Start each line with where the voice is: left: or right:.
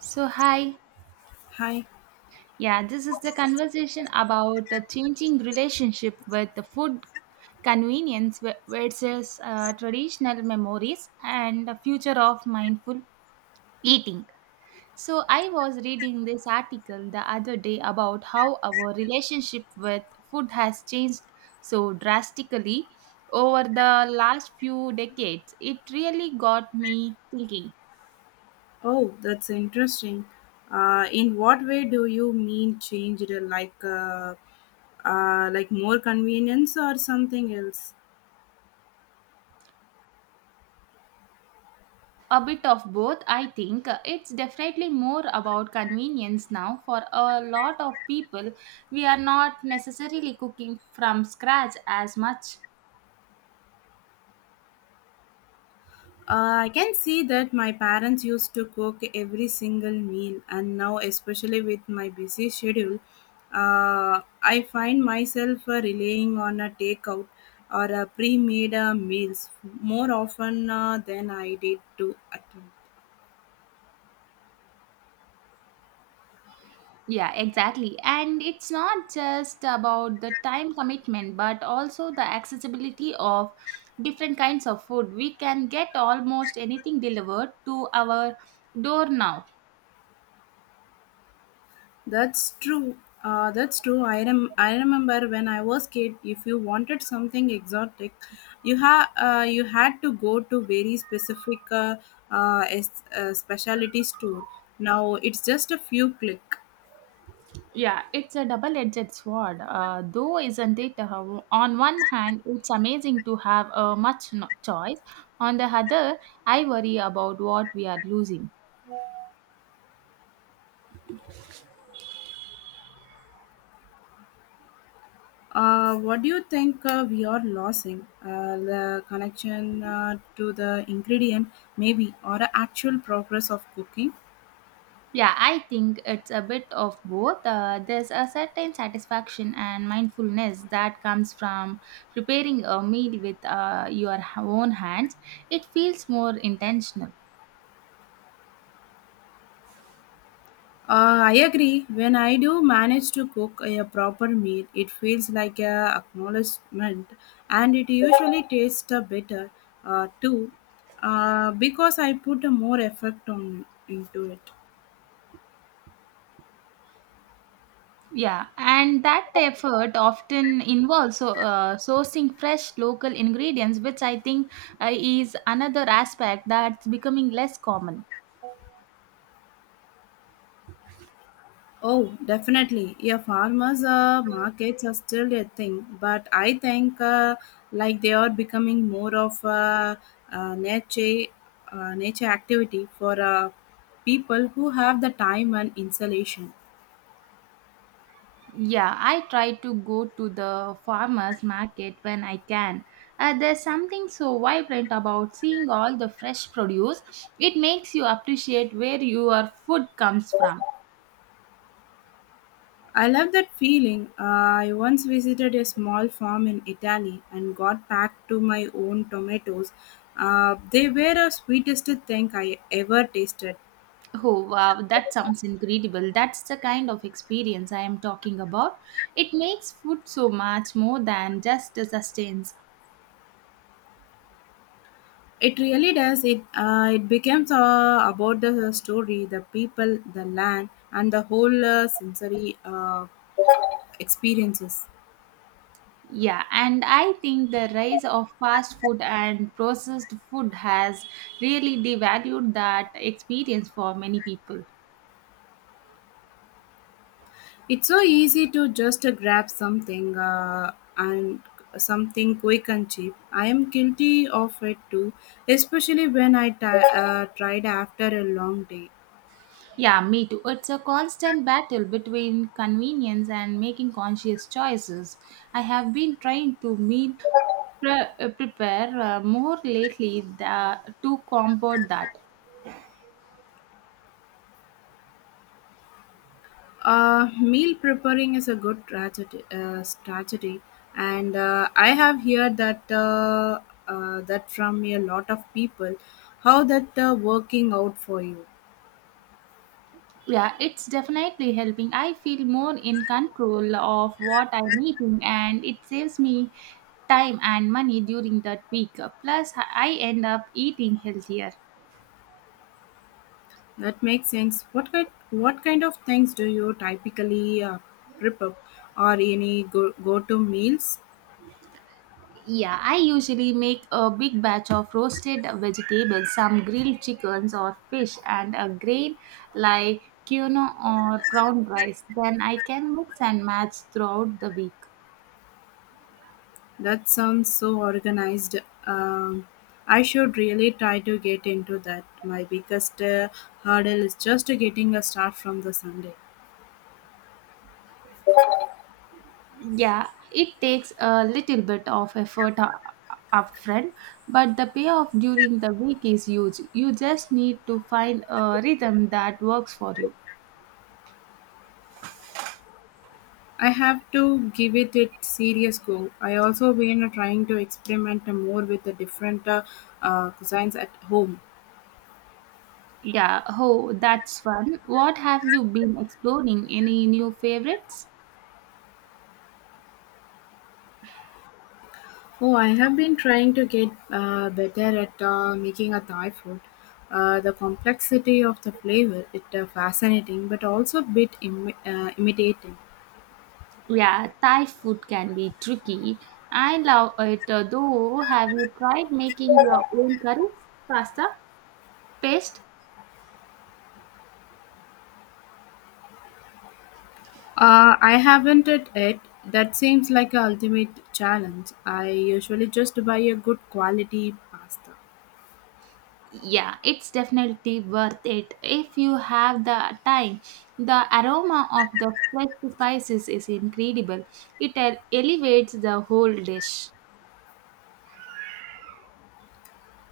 right: So, hi.
left: Hi.
right: Yeah, this is the conversation about the changing relationship with the food convenience versus traditional memories and the future of mindful eating. So, I was reading this article the other day about how our relationship with food has changed so drastically over the last few decades. It really got me thinking.
left: Oh, that's interesting. In what way do you mean changed? Like more convenience or something else?
right: A bit of both, I think. It's definitely more about convenience now. For a lot of people, we are not necessarily cooking from scratch as much.
left: I can see that my parents used to cook every single meal, and now, especially with my busy schedule, I find myself relying on a takeout or a pre-made meals more often than I did to at.
right: Yeah, exactly. And it's not just about the time commitment, but also the accessibility of different kinds of food. We can get almost anything delivered to our door now.
left: That's true. I remember when I was kid, if you wanted something exotic, you had to go to very specific specialty store. Now it's just a few click.
right: Yeah, it's a double edged sword, though, isn't it? On one hand, it's amazing to have a much choice. On the other, I worry about what we are losing.
left: What do you think we are losing? The connection to the ingredient, maybe, or a actual progress of cooking?
right: Yeah, I think it's a bit of both. There's a certain satisfaction and mindfulness that comes from preparing a meal with your own hands, it feels more intentional.
left: I agree. When I do manage to cook a proper meal, it feels like a acknowledgement, and it usually tastes better too, because I put more effort on into it.
right: Yeah, and that effort often involves sourcing fresh local ingredients, which I think is another aspect that's becoming less common.
left: Oh, definitely. Yeah, farmers' markets are still a thing, but I think like they are becoming more of a, uh nature nature activity for people who have the time and installation.
right: Yeah, I try to go to the farmers market when I can. There's something so vibrant about seeing all the fresh produce. It makes you appreciate where your food comes from.
left: I love that feeling. I once visited a small farm in Italy and got back to my own tomatoes. They were the sweetest thing I ever tasted.
right: Oh, wow, that sounds incredible. That's the kind of experience I am talking about. It makes food so much more than just the sustains.
left: It really does. It becomes about the story, the people, the land, and the whole sensory experiences.
right: Yeah, and I think the rise of fast food and processed food has really devalued that experience for many people.
left: It's so easy to just grab something quick and cheap. I am guilty of it too, especially when I ti tried after a long day.
right: Yeah, me too. It's a constant battle between convenience and making conscious choices. I have been trying to meet pre- prepare more lately the, to combat that.
left: Meal preparing is a good strategy, and I have heard that that from a lot of people. How that working out for you?
right: Yeah, it's definitely helping. I feel more in control of what I'm eating and it saves me time and money during that week. Plus, I end up eating healthier.
left: That makes sense. What kind of things do you typically prep up, or any go to meals?
right: Yeah, I usually make a big batch of roasted vegetables, some grilled chickens or fish, and a grain like quinoa or brown rice. Then I can mix and match throughout the week.
left: That sounds so organized. Um, I should really try to get into that. My biggest hurdle is just getting a start from the Sunday.
right: Yeah, it takes a little bit of effort upfront, but the payoff during the week is huge. You just need to find a rhythm that works for you.
left: I have to give it a serious go. I also been trying to experiment more with the different cuisines at home.
right: Yeah, oh, that's fun. What have you been exploring? Any new favorites?
left: Oh, I have been trying to get better at making a Thai food. The complexity of the flavor, it fascinating, but also a bit imitating.
right: Yeah, Thai food can be tricky. I love it though. Have you tried making your own curries, pasta, paste?
left: I haven't it yet. That seems like a ultimate challenge. I usually just buy a good quality pasta.
right: Yeah, it's definitely worth it if you have the time. The aroma of the fresh spices is incredible. It elevates the whole dish.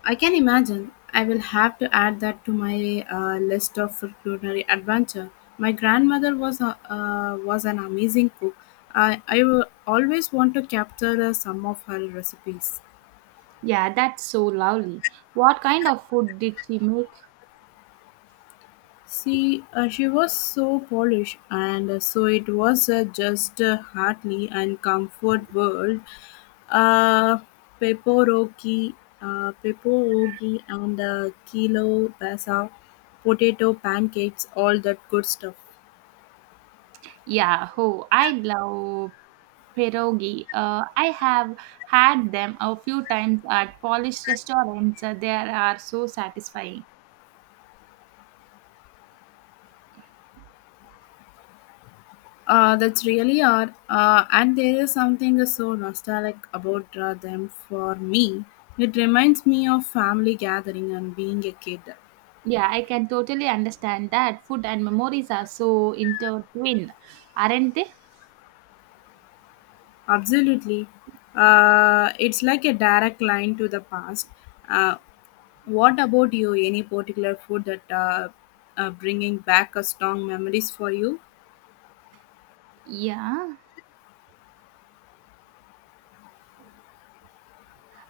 left: I can imagine. I will have to add that to my list of culinary adventure. My grandmother was an amazing cook. I will always want to capture some of her recipes.
right: Yeah, that's so lovely. What kind of food did she make?
left: See, she was so Polish, and so it was just heartily and comfort world. Uh, pepperoki, pepperoki, and kilo pasa, potato pancakes, all that good stuff.
right: Yeah, oh, I love pierogi. I have had them a few times at Polish restaurants. They are so satisfying.
left: That's really are, and there is something so nostalgic about them for me. It reminds me of family gathering and being a kid.
right: Yeah, I can totally understand that. Food and memories are so intertwined, aren't they?
left: Absolutely, it's like a direct line to the past. Uh, what about you? Any particular food that bringing back a strong memories for you?
right: Yeah.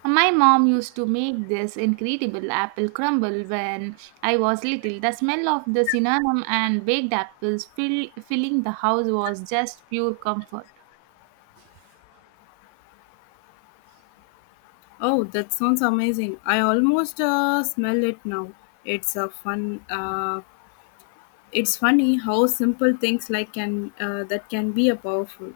right: My mom used to make this incredible apple crumble when I was little. The smell of the cinnamon and baked apples filling the house was just pure comfort.
left: Oh, that sounds amazing! I almost smell it now. It's a fun, uh, It's funny how simple things like can that can be a powerful.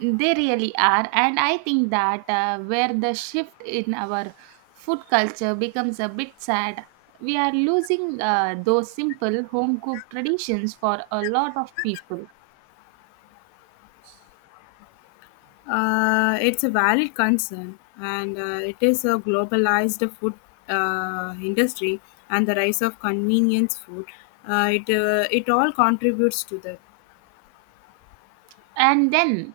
right: They really are, and I think that where the shift in our food culture becomes a bit sad, we are losing those simple home cooked traditions for a lot of people.
left: It's a valid concern, and it is a globalized food industry and the rise of convenience food. It all contributes to that.
right: And then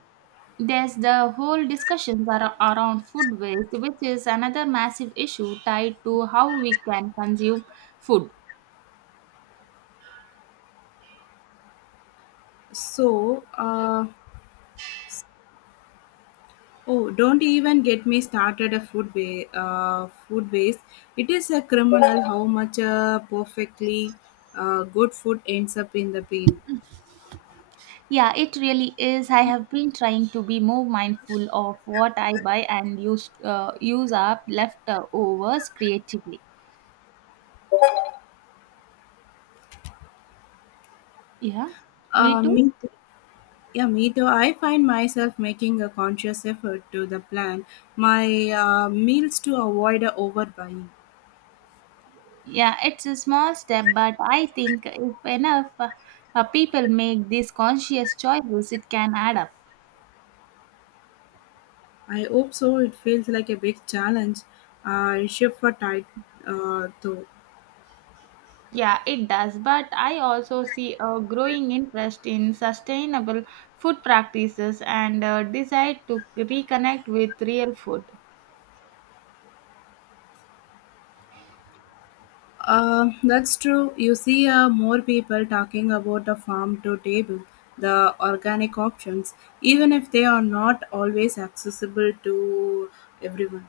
right: there's the whole discussions around food waste, which is another massive issue tied to how we can consume food.
left: So, uh, oh, don't even get me started a food waste. It is a criminal how much perfectly good food ends up in the bin.
right: Yeah, it really is. I have been trying to be more mindful of what I buy and use up leftovers creatively. Yeah, me too.
left: Me too. Yeah, me too. I find myself making a conscious effort to the plan my meals to avoid a overbuying.
right: Yeah, it's a small step, but I think if enough people make these conscious choices, it can add up.
left: I hope so. It feels like a big challenge. Shift for tight though.
right: Yeah, it does. But I also see a growing interest in sustainable food practices and a desire to reconnect with real food.
left: That's true. You see more people talking about the farm to table, the organic options, even if they are not always accessible to everyone.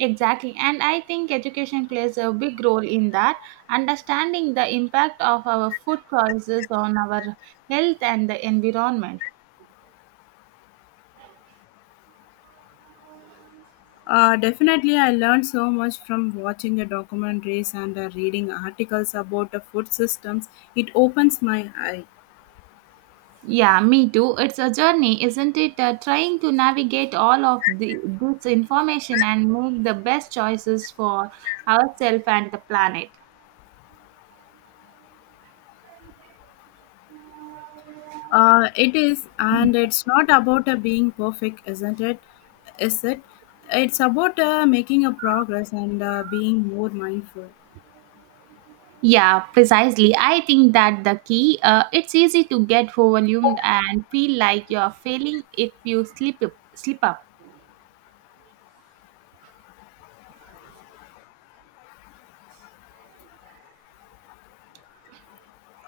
right: Exactly, and I think education plays a big role in that. Understanding the impact of our food choices on our health and the environment.
left: Definitely, I learned so much from watching the documentaries and reading articles about the food systems. It opens my eye.
right: Yeah, me too. It's a journey, isn't it? Trying to navigate all of the, this information and make the best choices for ourselves and the planet.
left: It is, and it's not about being perfect, isn't it? Is it? It's about making a progress and being more mindful.
right: Yeah, precisely. I think that the key. It's easy to get overwhelmed and feel like you're failing if you slip up.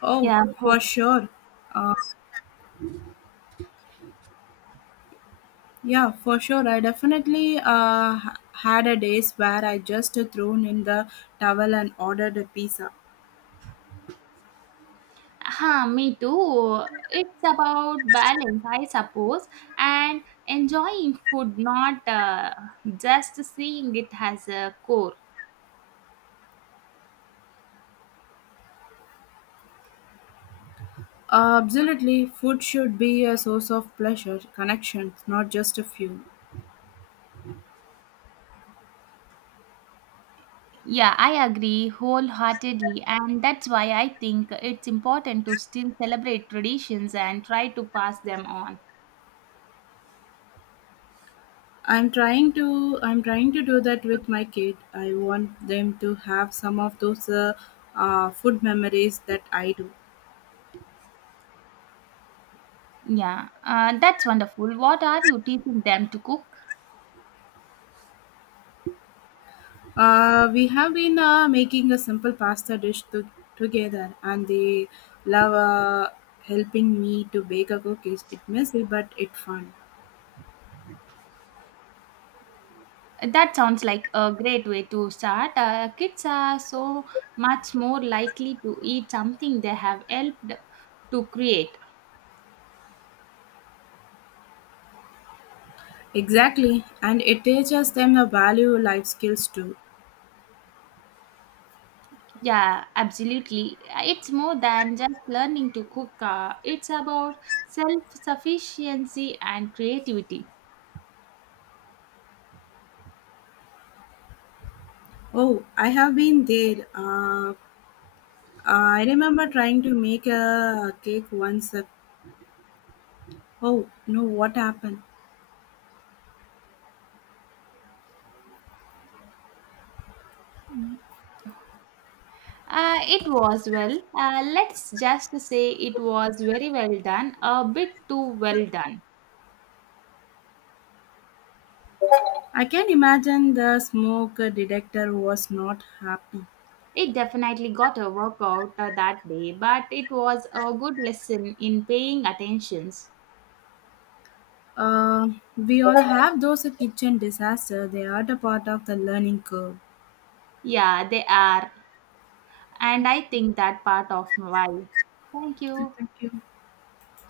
left: Oh,
right: Yeah,
left: for
right: hope.
left: sure. Uh, yeah, for sure. I definitely had a days where I just thrown in the towel and ordered a pizza.
right: Huh, me too. It's about balance, I suppose, and enjoying food, not just seeing it as a core.
left: Absolutely, food should be a source of pleasure, connection, not just a fuel.
right: Yeah, I agree wholeheartedly, and that's why I think it's important to still celebrate traditions and try to pass them on.
left: I'm trying to do that with my kid. I want them to have some of those food memories that I do.
right: Yeah, that's wonderful. What are you teaching them to cook?
left: We have been making a simple pasta dish to, together, and they love helping me to bake a cookies. It's messy, but it's fun.
right: That sounds like a great way to start. Kids are so much more likely to eat something they have helped to create.
left: Exactly, and it teaches them the value life skills too.
right: Yeah, absolutely. It's more than just learning to cook, it's about self sufficiency and creativity.
left: Oh, I have been there. I remember trying to make a cake once. Oh, no, what happened?
right: It was well, let's just say it was very well done, a bit too well done.
left: I can imagine the smoke detector was not happy.
right: It definitely got a workout that day, but it was a good lesson in paying attentions.
left: Uh, we all have those kitchen disasters. They are the part of the learning curve.
right: Yeah, they are, and I think that part of why. Thank you.
left: Thank you.